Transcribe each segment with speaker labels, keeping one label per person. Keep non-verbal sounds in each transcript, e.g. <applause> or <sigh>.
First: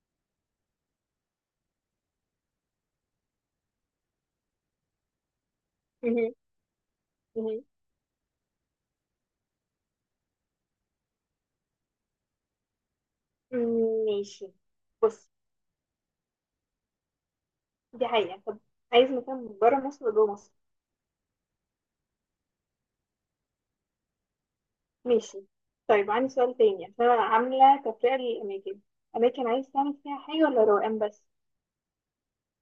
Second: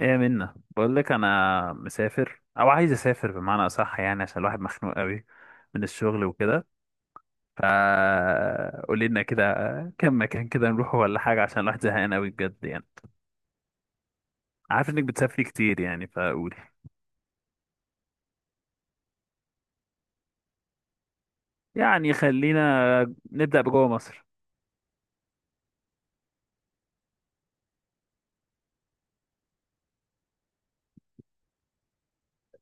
Speaker 1: ايه، منا بقول لك انا مسافر او عايز اسافر بمعنى اصح، يعني عشان الواحد مخنوق قوي من الشغل
Speaker 2: مهم.
Speaker 1: وكده.
Speaker 2: مهم.
Speaker 1: فا قولي لنا كده كم مكان كده نروحه ولا حاجه، عشان الواحد زهقان قوي بجد يعني.
Speaker 2: ماشي.
Speaker 1: عارف انك
Speaker 2: بص،
Speaker 1: بتسافري كتير، يعني فقولي.
Speaker 2: دي حقيقة. طب، عايز مكان برا مصر ولا جوه مصر؟
Speaker 1: يعني خلينا نبدا بجوه مصر.
Speaker 2: ماشي. طيب عندي سؤال تاني، عشان أنا عاملة تفرقة للأماكن. أماكن عايز تعمل فيها حاجة ولا روقان بس؟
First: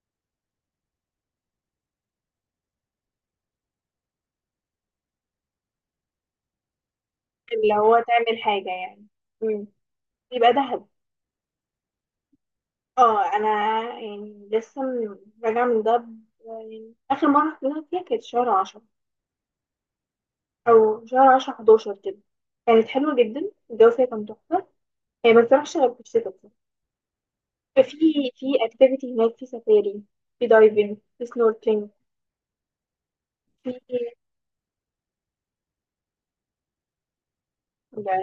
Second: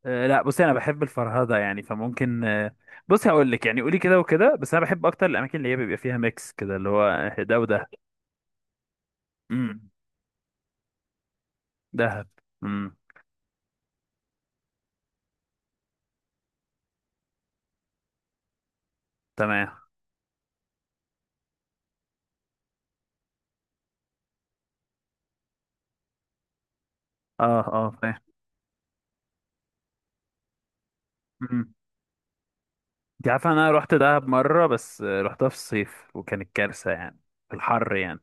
Speaker 1: أه لا، بصي انا بحب الفرهده، يعني فممكن بصي هقول لك، يعني قولي كده وكده، بس انا بحب اكتر الاماكن اللي هي بيبقى فيها ميكس كده، اللي هو ده
Speaker 2: اللي
Speaker 1: وده.
Speaker 2: هو تعمل حاجة يعني. مم.
Speaker 1: امم.
Speaker 2: يبقى دهب.
Speaker 1: دهب. امم.
Speaker 2: اه، أنا يعني لسه راجعة من دهب. يعني آخر مرة رحت دهب فيها كانت شهر 10،
Speaker 1: تمام.
Speaker 2: أو شهر عشرة حداشر كده. كانت حلوة جدا، الجو فيها كان تحفة. هي ما بتروحش غير في الشتاء.
Speaker 1: اه اه،
Speaker 2: في
Speaker 1: فاهم.
Speaker 2: في اكتيفيتي هناك، في سفاري، في دايفنج، في
Speaker 1: مم.
Speaker 2: سنوركلينج.
Speaker 1: انت عارفه انا رحت
Speaker 2: في
Speaker 1: دهب مره، بس رحتها في الصيف وكانت كارثه يعني. في الحر
Speaker 2: ده
Speaker 1: يعني.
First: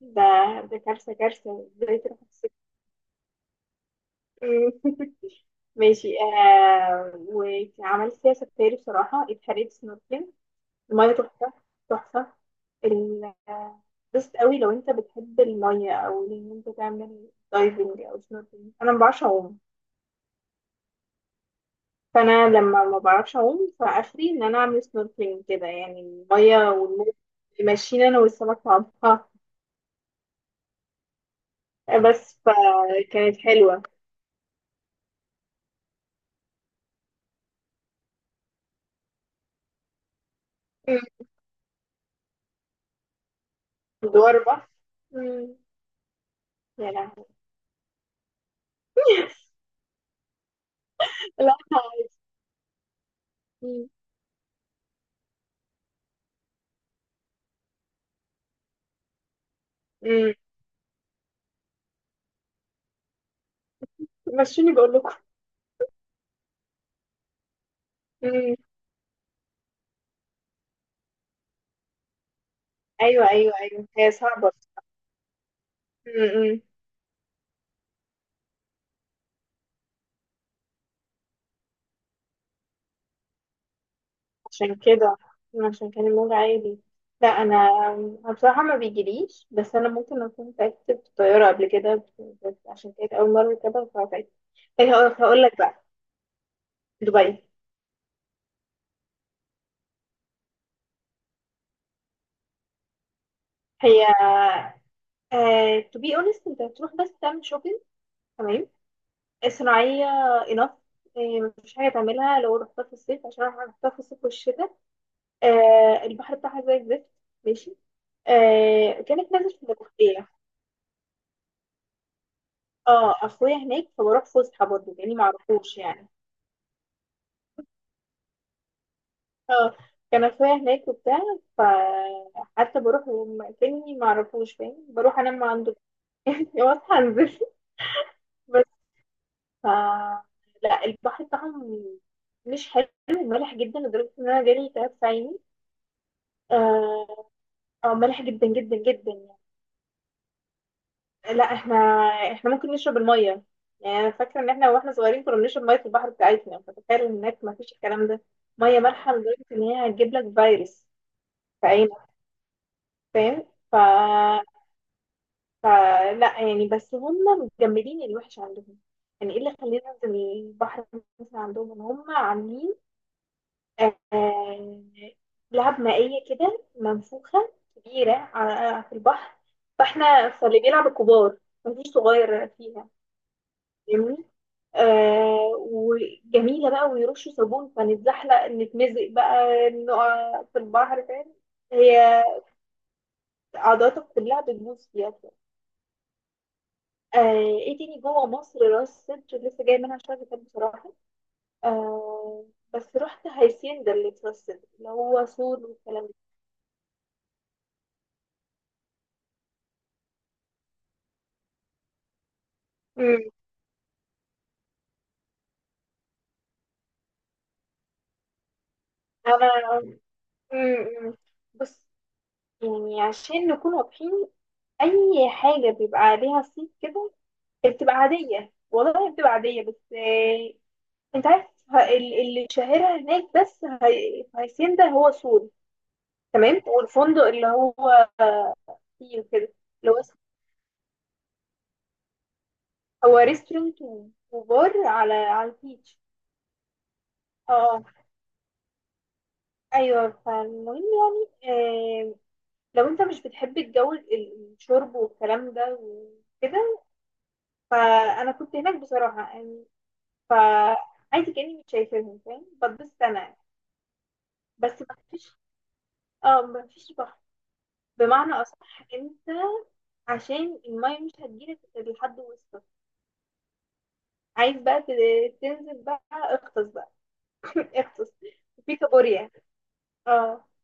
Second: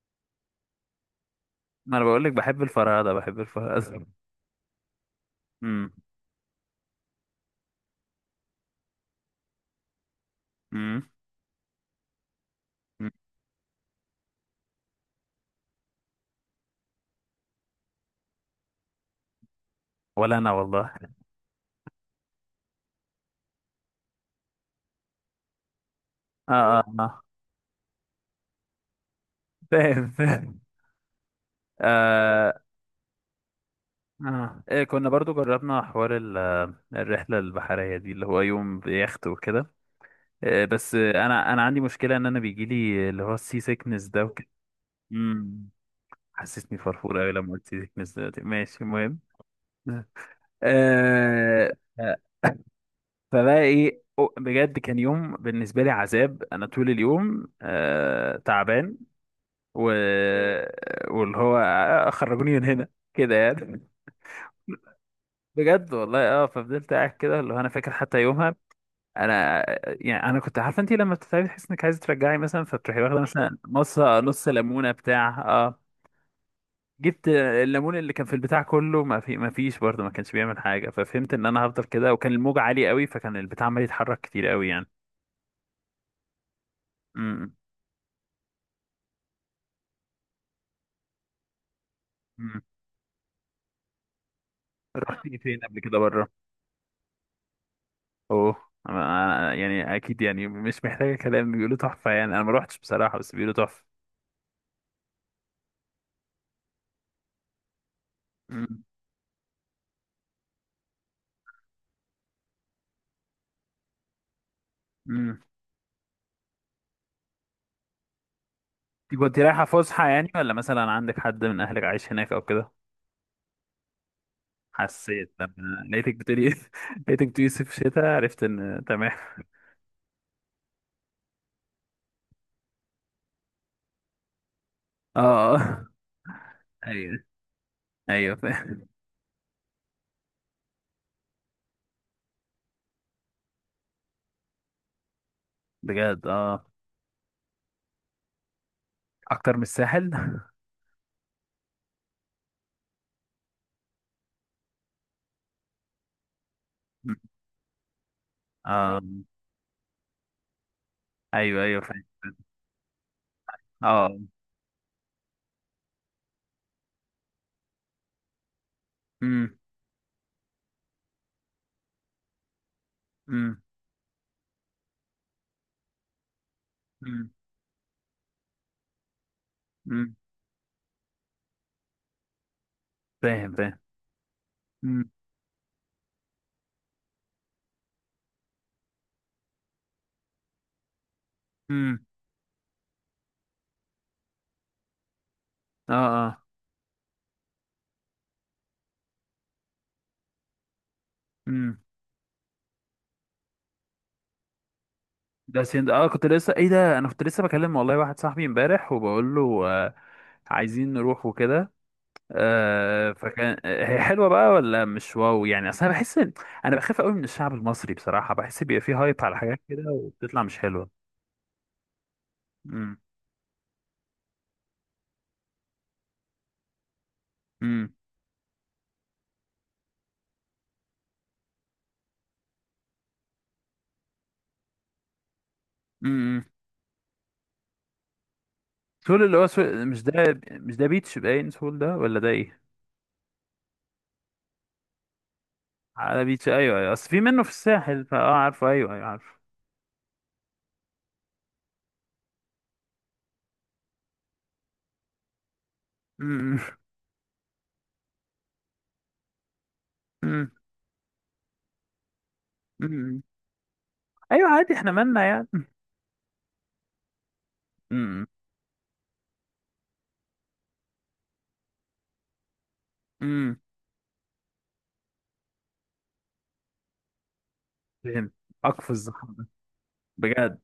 Speaker 2: ده ده كارثة، كارثة،
Speaker 1: ما
Speaker 2: ازاي
Speaker 1: انا
Speaker 2: تروح
Speaker 1: بقول لك بحب الفرهده، بحب الفرهده.
Speaker 2: <laughs>
Speaker 1: امم.
Speaker 2: ماشي. آه، وعملت فيها سفاري، بصراحة اتحرقت سنوركلينج.
Speaker 1: امم.
Speaker 2: المية تحفة، تحفة. ال- آه، بس قوي لو انت بتحب المية، او ان انت تعمل دايفنج او سنوركلينج. انا ما بعرفش اعوم.
Speaker 1: ولا انا والله.
Speaker 2: فانا لما ما بعرفش اعوم، فاخري ان انا اعمل سنوركلينج كده يعني،
Speaker 1: اه
Speaker 2: الميه
Speaker 1: اه
Speaker 2: والموج
Speaker 1: اه،
Speaker 2: ماشيين، انا والسمك مع بعضها.
Speaker 1: فاهم فاهم.
Speaker 2: بس
Speaker 1: آه.
Speaker 2: فكانت حلوه.
Speaker 1: آه. إيه، كنا برضو جربنا حوار الرحلة البحرية دي، اللي هو يوم بيخت وكده. بس
Speaker 2: مم.
Speaker 1: انا عندي مشكلة ان انا بيجيلي اللي هو السي سيكنس ده
Speaker 2: دوار
Speaker 1: وكده.
Speaker 2: بحر. مم.
Speaker 1: امم. حسسني
Speaker 2: يا
Speaker 1: فرفور
Speaker 2: لهوي!
Speaker 1: قوي لما قلت سي سيكنس دلوقتي، ماشي المهم.
Speaker 2: <laughs>
Speaker 1: آه.
Speaker 2: لا، عادي.
Speaker 1: آه. فبقى
Speaker 2: مم.
Speaker 1: ايه، بجد كان يوم بالنسبه لي عذاب، انا طول اليوم تعبان و...
Speaker 2: مم.
Speaker 1: واللي هو، خرجوني من هنا كده يعني.
Speaker 2: مشوني بقول لكم.
Speaker 1: بجد والله، ففضلت قاعد كده، اللي هو انا فاكر حتى يومها.
Speaker 2: مم.
Speaker 1: انا يعني انا كنت عارفه، انت لما بتتعبي تحس انك عايزه ترجعي مثلا، فبتروحي واخده
Speaker 2: ايوه، ايوه،
Speaker 1: مثلا
Speaker 2: ايوه،
Speaker 1: نص
Speaker 2: هي
Speaker 1: نص
Speaker 2: صعبه.
Speaker 1: ليمونه بتاع اه
Speaker 2: مم.
Speaker 1: جبت الليمون اللي كان في البتاع كله، ما فيش برضه، ما كانش بيعمل حاجه، ففهمت ان انا هفضل كده، وكان الموج عالي قوي، فكان البتاع عمال يتحرك كتير قوي
Speaker 2: عشان
Speaker 1: يعني.
Speaker 2: كده، عشان كان الموج عالي. لا.
Speaker 1: امم.
Speaker 2: أنا بصراحه ما بيجيليش. بس انا ممكن اكون تعبت في الطياره قبل كده. بس
Speaker 1: امم.
Speaker 2: عشان كانت اول مره كده، فتعبت. طيب هقول
Speaker 1: رحت
Speaker 2: هقول لك
Speaker 1: فين قبل
Speaker 2: بقى.
Speaker 1: كده بره؟
Speaker 2: دبي.
Speaker 1: اوه. يعني اكيد، يعني مش محتاجه كلام، بيقولوا تحفه يعني، انا ما روحتش بصراحه، بس بيقولوا تحفه.
Speaker 2: هي، تو بي اونست انت هتروح بس تعمل شوبينج، تمام.
Speaker 1: امم.
Speaker 2: صناعيه. انف. مفيش حاجه تعملها لو رحتها في الصيف، عشان انا رحتها في الصيف والشتاء.
Speaker 1: امم.
Speaker 2: آه، البحر بتاعها زي الزفت. ماشي. آه،
Speaker 1: دي
Speaker 2: كانك
Speaker 1: كنت
Speaker 2: نازل في
Speaker 1: رايحه فسحه
Speaker 2: المنوفيه.
Speaker 1: يعني، ولا مثلا عندك حد من اهلك عايش هناك او كده؟
Speaker 2: اه، اخويا هناك فبروح فسحه برضه يعني،
Speaker 1: حسيت
Speaker 2: معرفوش
Speaker 1: لما
Speaker 2: يعني.
Speaker 1: لقيتك بتقولي <laughs> لقيتك بتقولي صيف شتاء عرفت ان تمام.
Speaker 2: اه، كان اخويا هناك وبتاع. فحتى بروح كاني معرفوش فاهم، بروح
Speaker 1: اه.
Speaker 2: انام عنده.
Speaker 1: آه.
Speaker 2: <laughs> واصحى
Speaker 1: ايوه
Speaker 2: انزل.
Speaker 1: ايوه،
Speaker 2: بس.
Speaker 1: فاهم.
Speaker 2: ف لا، البحر بتاعهم مش حلو، مالح جدا لدرجه ان انا جالي تعب في عيني.
Speaker 1: بجد، اه.
Speaker 2: اه. آه، مالح جدا جدا جدا يعني.
Speaker 1: اكتر من الساحل؟
Speaker 2: لا، احنا ممكن نشرب الميه. يعني انا فاكره ان احنا واحنا صغيرين كنا بنشرب ميه في البحر بتاعتنا، فتخيل ان هناك ما فيش الكلام ده. ميه
Speaker 1: اه
Speaker 2: مالحه لدرجه ان هي هتجيب لك فيروس
Speaker 1: ايوه
Speaker 2: في
Speaker 1: ايوه،
Speaker 2: اي
Speaker 1: فاهم.
Speaker 2: مكان، فاهم. ف...
Speaker 1: اه.
Speaker 2: فلا يعني، بس هم مجمدين الوحش عندهم. يعني ايه اللي
Speaker 1: امم.
Speaker 2: خلينا ننزل البحر؟ مثلا عندهم ان هم عاملين
Speaker 1: امم.
Speaker 2: آه... لعب مائية كده
Speaker 1: امم.
Speaker 2: منفوخة كبيرة على في البحر.
Speaker 1: أمم.
Speaker 2: فاللي بيلعب الكبار، مفيش صغير فيها،
Speaker 1: فاهم فاهم.
Speaker 2: فاهمني.
Speaker 1: امم.
Speaker 2: آه، وجميلة بقى، ويرشوا صابون فنتزحلق نتمزق بقى، نقع في البحر، فاهم. هي،
Speaker 1: امم.
Speaker 2: عضلاتك كلها بتبوظ فيها.
Speaker 1: اه.
Speaker 2: آه. ايه تاني جوه مصر؟ راس سدر لسه جاي منها شويه كتاب بصراحه.
Speaker 1: امم.
Speaker 2: آه، بس رحت هيسيندا اللي في راس سدر، اللي هو سور
Speaker 1: ده سند،
Speaker 2: والكلام ده.
Speaker 1: كنت لسه، ايه ده، انا كنت لسه بكلم والله واحد صاحبي امبارح، وبقول له. عايزين نروح وكده.
Speaker 2: امم
Speaker 1: فكان هي حلوه بقى ولا مش واو، يعني اصل انا بحس انا بخاف قوي من الشعب المصري بصراحه، بحس بيبقى فيه هايب على حاجات
Speaker 2: انا
Speaker 1: كده وبتطلع مش
Speaker 2: أمم،
Speaker 1: حلوه.
Speaker 2: أمم. بص،
Speaker 1: امم.
Speaker 2: يعني عشان نكون واضحين، اي حاجه بيبقى عليها صيت كده
Speaker 1: امم.
Speaker 2: بتبقى عاديه. والله هي بتبقى عاديه، بس آه، انت عارف اللي شاهرها هناك. بس في هيسيندا هو سور،
Speaker 1: امم.
Speaker 2: تمام. والفندق اللي هو فيه
Speaker 1: سول، اللي هو
Speaker 2: وكده.
Speaker 1: سول،
Speaker 2: اللي هو
Speaker 1: مش ده، مش ده بيتش باين سول ده، ولا ده ايه؟
Speaker 2: هو ريستورانت وبار على البيتش.
Speaker 1: على بيتش، ايوه ايوه، اصل في منه في
Speaker 2: اه، آه.
Speaker 1: الساحل، فاه عارفه، ايوه ايوه عارفه.
Speaker 2: ايوه، فالمهم يعني، آه، لو انت مش بتحب الجو الشرب والكلام ده
Speaker 1: امم.
Speaker 2: وكده. فانا كنت هناك بصراحه يعني،
Speaker 1: امم.
Speaker 2: فعادي كاني مش شايفاهم، فاهم. بتبسط
Speaker 1: أمم.
Speaker 2: انا.
Speaker 1: ايوه عادي،
Speaker 2: بس
Speaker 1: احنا
Speaker 2: ما
Speaker 1: مالنا
Speaker 2: فيش
Speaker 1: يعني.
Speaker 2: اه ما فيش بحر بمعنى اصح. انت، عشان الميه مش هتجيلك غير لحد وسطك.
Speaker 1: امم.
Speaker 2: عايز بقى تنزل بقى، اغطس بقى. <laughs> اغطس
Speaker 1: فين؟
Speaker 2: في
Speaker 1: اقفز
Speaker 2: كابوريا.
Speaker 1: الزحمه ده؟
Speaker 2: اه،
Speaker 1: بجد.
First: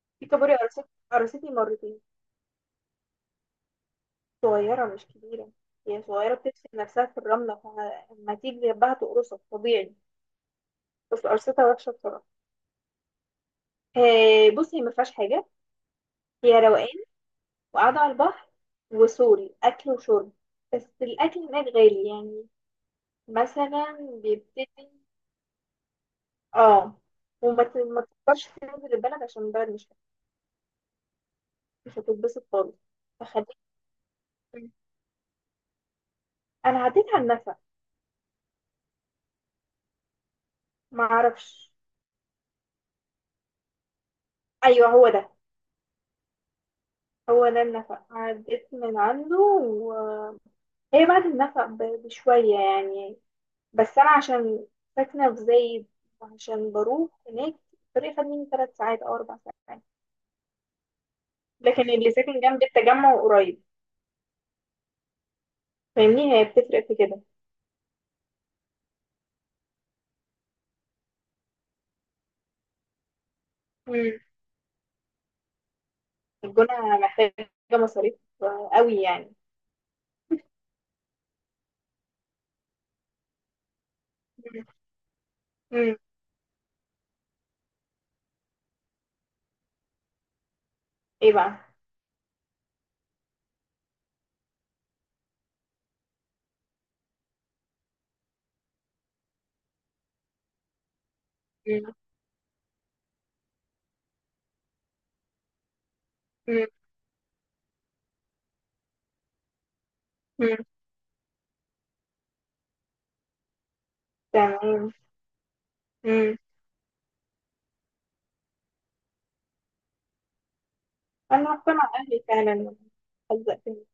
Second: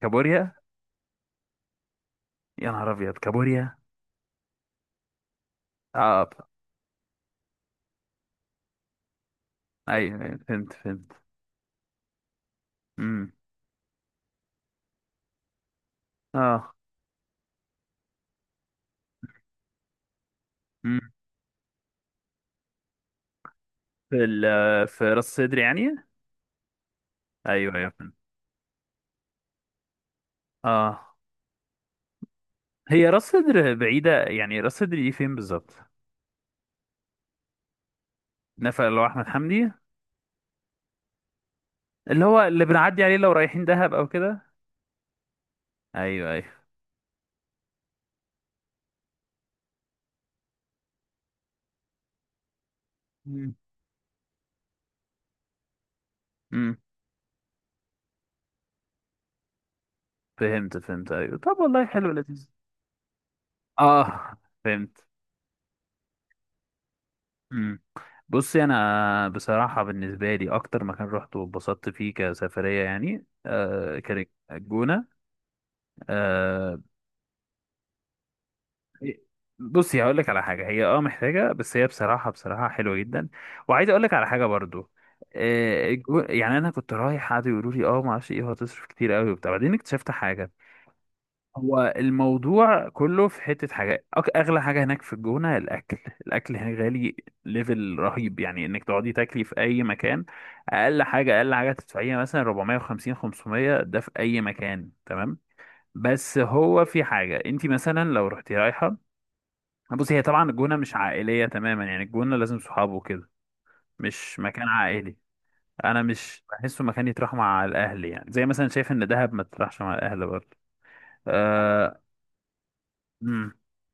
Speaker 1: كابوريا؟
Speaker 2: الكابوريا قرصتني مرتين.
Speaker 1: يا نهار ابيض، كابوريا.
Speaker 2: صغيرة مش كبيرة. هي
Speaker 1: اه،
Speaker 2: صغيرة بتدفن نفسها في الرملة، فلما تيجي جنبها تقرصك طبيعي.
Speaker 1: ايوه، أيوة، فهمت فهمت.
Speaker 2: بس قرصتها وحشة بصراحة.
Speaker 1: امم.
Speaker 2: آه، بصي هي ما فيهاش حاجة. هي
Speaker 1: اه.
Speaker 2: روقان وقاعدة على البحر، وسوري أكل وشرب. بس
Speaker 1: امم.
Speaker 2: الأكل هناك غالي يعني، مثلا بيبتدي.
Speaker 1: في راس صدر يعني.
Speaker 2: اه، وما
Speaker 1: ايوه
Speaker 2: ت-
Speaker 1: ايوه
Speaker 2: ما
Speaker 1: فهمت.
Speaker 2: تفكرش تنزل البلد، عشان البلد مش
Speaker 1: اه.
Speaker 2: مش هتتبسط خالص.
Speaker 1: هي راس
Speaker 2: فخليك.
Speaker 1: صدر بعيده يعني، راس صدر دي فين بالظبط؟
Speaker 2: أنا عديت على النفق.
Speaker 1: نفق اللي هو احمد حمدي؟
Speaker 2: ما أعرفش.
Speaker 1: اللي هو اللي بنعدي عليه لو رايحين دهب او كده.
Speaker 2: أيوه هو ده.
Speaker 1: ايوه ايوه.
Speaker 2: هو ده النفق، عديت من عنده، وهي بعد النفق بشوية يعني.
Speaker 1: امم.
Speaker 2: بس أنا عشان ساكنة في زايد، وعشان
Speaker 1: أمم.
Speaker 2: بروح هناك، الطريق خد مني 3 ساعات أو 4 ساعات.
Speaker 1: فهمت فهمت، ايوه، طب والله
Speaker 2: لكن
Speaker 1: حلو
Speaker 2: اللي ساكن
Speaker 1: لذيذ.
Speaker 2: جنب التجمع قريب،
Speaker 1: اه، فهمت.
Speaker 2: فاهمني، هي بتفرق في كده.
Speaker 1: مم. بصي، انا بصراحه بالنسبه لي اكتر مكان رحت واتبسطت فيه كسفريه يعني،
Speaker 2: مم.
Speaker 1: كانت الجونه. آه.
Speaker 2: الجونة محتاجة مصاريف قوي
Speaker 1: إيه،
Speaker 2: يعني.
Speaker 1: بصي هقول لك على حاجه، هي محتاجه، بس هي بصراحه بصراحه حلوه جدا. وعايز اقول لك على حاجه
Speaker 2: مم.
Speaker 1: برضو.
Speaker 2: مم.
Speaker 1: يعني انا كنت رايح، قعدوا يقولوا لي ما اعرفش ايه، وهتصرف كتير قوي وبتاع، بعدين اكتشفت حاجه.
Speaker 2: ايه بقى؟
Speaker 1: هو الموضوع كله في حتة حاجات، أغلى حاجة هناك في الجونة الأكل. الأكل هناك غالي. ليفل رهيب، يعني إنك تقعدي تاكلي في أي مكان. أقل حاجة أقل حاجة
Speaker 2: مم.
Speaker 1: تدفعيها مثلا 450 500، ده في أي مكان، تمام. بس
Speaker 2: مم.
Speaker 1: هو في حاجة، أنت مثلا لو رحتي رايحة. بصي، هي طبعا
Speaker 2: مم.
Speaker 1: الجونة مش عائلية تماما يعني، الجونة لازم صحابه وكده. مش مكان
Speaker 2: تمام.
Speaker 1: عائلي. أنا
Speaker 2: مم.
Speaker 1: مش بحسه مكان يتراح مع الأهل، يعني زي مثلا شايف إن دهب ما تتراحش مع الأهل برضه.
Speaker 2: أنا رحت مع
Speaker 1: أه.
Speaker 2: أهلي فعلا، حزقتني.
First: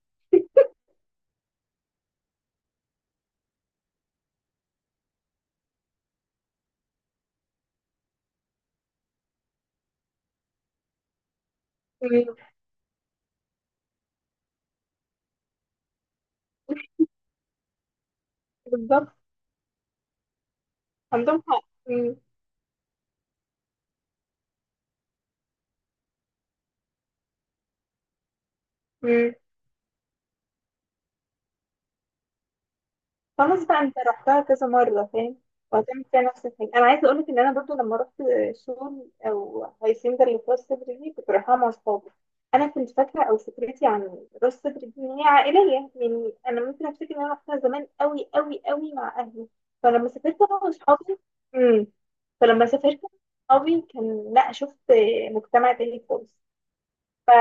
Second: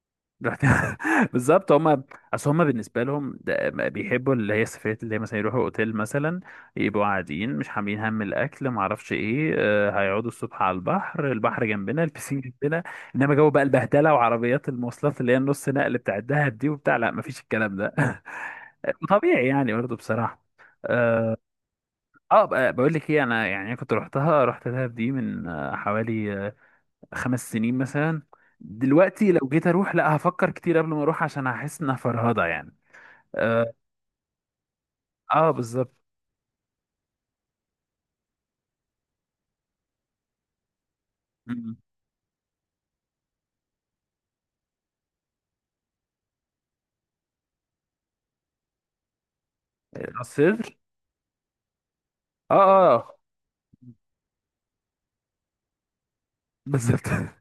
Speaker 1: رحت <laughs> بالظبط هما. اصل هما بالنسبه لهم ده، ما بيحبوا اللي هي السفريات، اللي هي مثلا يروحوا اوتيل مثلا، يبقوا قاعدين، مش حاملين هم الاكل، ما اعرفش ايه، هيقعدوا الصبح على البحر، البحر جنبنا
Speaker 2: مم.
Speaker 1: البسين جنبنا. انما جو بقى البهدله، وعربيات المواصلات اللي هي النص نقل بتاع الدهب دي وبتاع، لا ما فيش الكلام ده <laughs>
Speaker 2: بالظبط.
Speaker 1: طبيعي يعني برضه بصراحه. اه.
Speaker 2: عندهم حق. مم.
Speaker 1: بقول لك ايه، انا يعني كنت رحتها، رحت دهب دي من حوالي 5 سنين مثلا. دلوقتي
Speaker 2: مم.
Speaker 1: لو جيت اروح، لا هفكر كتير قبل ما اروح، عشان هحس انها فرهضه يعني.
Speaker 2: خلاص
Speaker 1: اه.
Speaker 2: بقى، انت رحتها كذا مرة، فاهم.
Speaker 1: آه، بالظبط.
Speaker 2: وهتعمل فيها نفس الحاجة. انا عايزة اقولك ان انا برضو لما رحت شغل او هيسنجر اللي في راس صدر دي، كنت رايحاها مع
Speaker 1: م.
Speaker 2: صحابي. انا كنت فاكرة او فكرتي عن راس صدر دي ان هي عائلية. يعني انا ممكن افتكر ان انا رحتها زمان قوي قوي قوي مع اهلي. فلما سافرت انا
Speaker 1: الصدر.
Speaker 2: وصحابي. امم.
Speaker 1: اه
Speaker 2: فلما سافرت
Speaker 1: اه
Speaker 2: صحابي كان، لا، شفت مجتمع تاني خالص.
Speaker 1: بالظبط <laughs>
Speaker 2: ف-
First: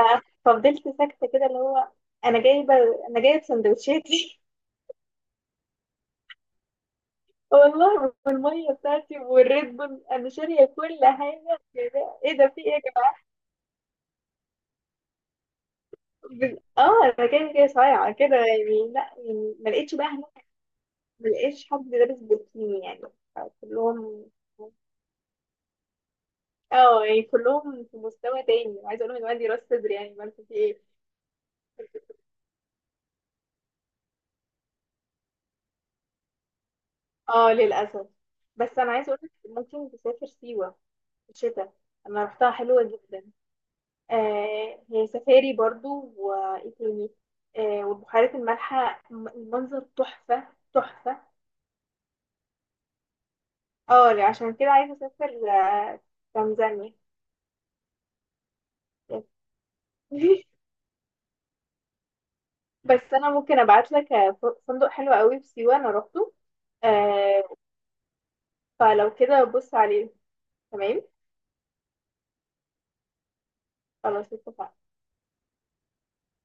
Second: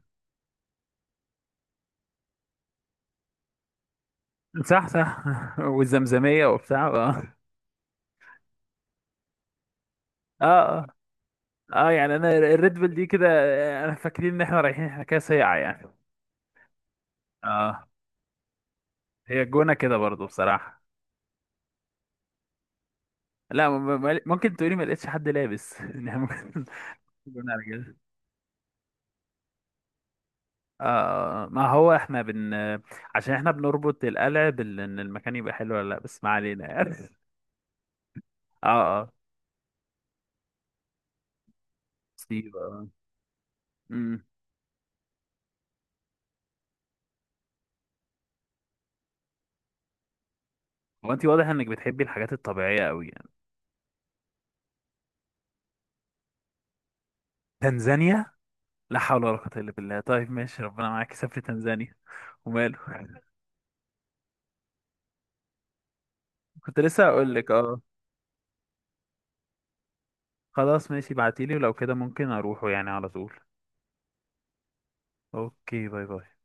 Speaker 2: ففضلت ساكتة كده اللي هو، انا جايبة انا جايبة سندوتشاتي.
Speaker 1: صح صح <laughs> والزمزميه وبتاع، اه اه.
Speaker 2: والله بالميه بتاعتي والريد بول، انا
Speaker 1: اه
Speaker 2: شاريه كل حاجه يا
Speaker 1: يعني
Speaker 2: جماعة.
Speaker 1: انا
Speaker 2: ايه ده؟ في ايه
Speaker 1: الريد
Speaker 2: يا
Speaker 1: بول دي
Speaker 2: جماعه؟
Speaker 1: كده، انا فاكرين ان احنا رايحين احنا كده سيعه يعني.
Speaker 2: انا كده كده
Speaker 1: اه.
Speaker 2: صايعه كده يعني. لا
Speaker 1: هي
Speaker 2: يعني، ما
Speaker 1: الجونه
Speaker 2: لقيتش
Speaker 1: كده
Speaker 2: بقى
Speaker 1: برضو
Speaker 2: هناك.
Speaker 1: بصراحه.
Speaker 2: ما لقيتش حد لابس بوتيني يعني.
Speaker 1: لا،
Speaker 2: كلهم
Speaker 1: ممكن تقولي ما لقيتش حد لابس <laughs> يعني ممكن.
Speaker 2: اه يعني
Speaker 1: جونه على
Speaker 2: كلهم
Speaker 1: كده.
Speaker 2: في مستوى تاني، عايزه اقول لهم ان عندي راس صدر، يعني ما في ايه.
Speaker 1: ما هو احنا. عشان احنا بنربط القلع بال، ان المكان يبقى حلو ولا لا، بس ما علينا يعني.
Speaker 2: اه للاسف.
Speaker 1: <laughs>
Speaker 2: بس انا
Speaker 1: اه اه.
Speaker 2: عايزه اقول لك، ممكن تسافر سيوه في الشتاء. انا رحتها،
Speaker 1: مصيبة،
Speaker 2: حلوه
Speaker 1: آه.
Speaker 2: جدا.
Speaker 1: امم.
Speaker 2: آه، هي سفاري برضو، وايه تاني. آه، والبحيرات المالحة، المنظر تحفة،
Speaker 1: هو
Speaker 2: تحفة.
Speaker 1: انت واضح انك بتحبي الحاجات الطبيعية قوي يعني؟
Speaker 2: اه لا، عشان كده عايزة اسافر آه، تنزانيا.
Speaker 1: تنزانيا. لا حول ولا قوة الا بالله، طيب
Speaker 2: <laughs>
Speaker 1: ماشي، ربنا معاك، سافري تنزانيا. وماله
Speaker 2: بس انا
Speaker 1: <laughs>
Speaker 2: ممكن ابعت لك فندق حلو قوي في سيوة، انا روحته.
Speaker 1: كنت لسه هقول
Speaker 2: آه،
Speaker 1: لك، اه.
Speaker 2: فلو كده بص عليه.
Speaker 1: خلاص
Speaker 2: تمام.
Speaker 1: ماشي، ابعتيلي، ولو كده ممكن اروحه يعني على طول.
Speaker 2: خلاص اتفقنا.
Speaker 1: اوكي، باي باي.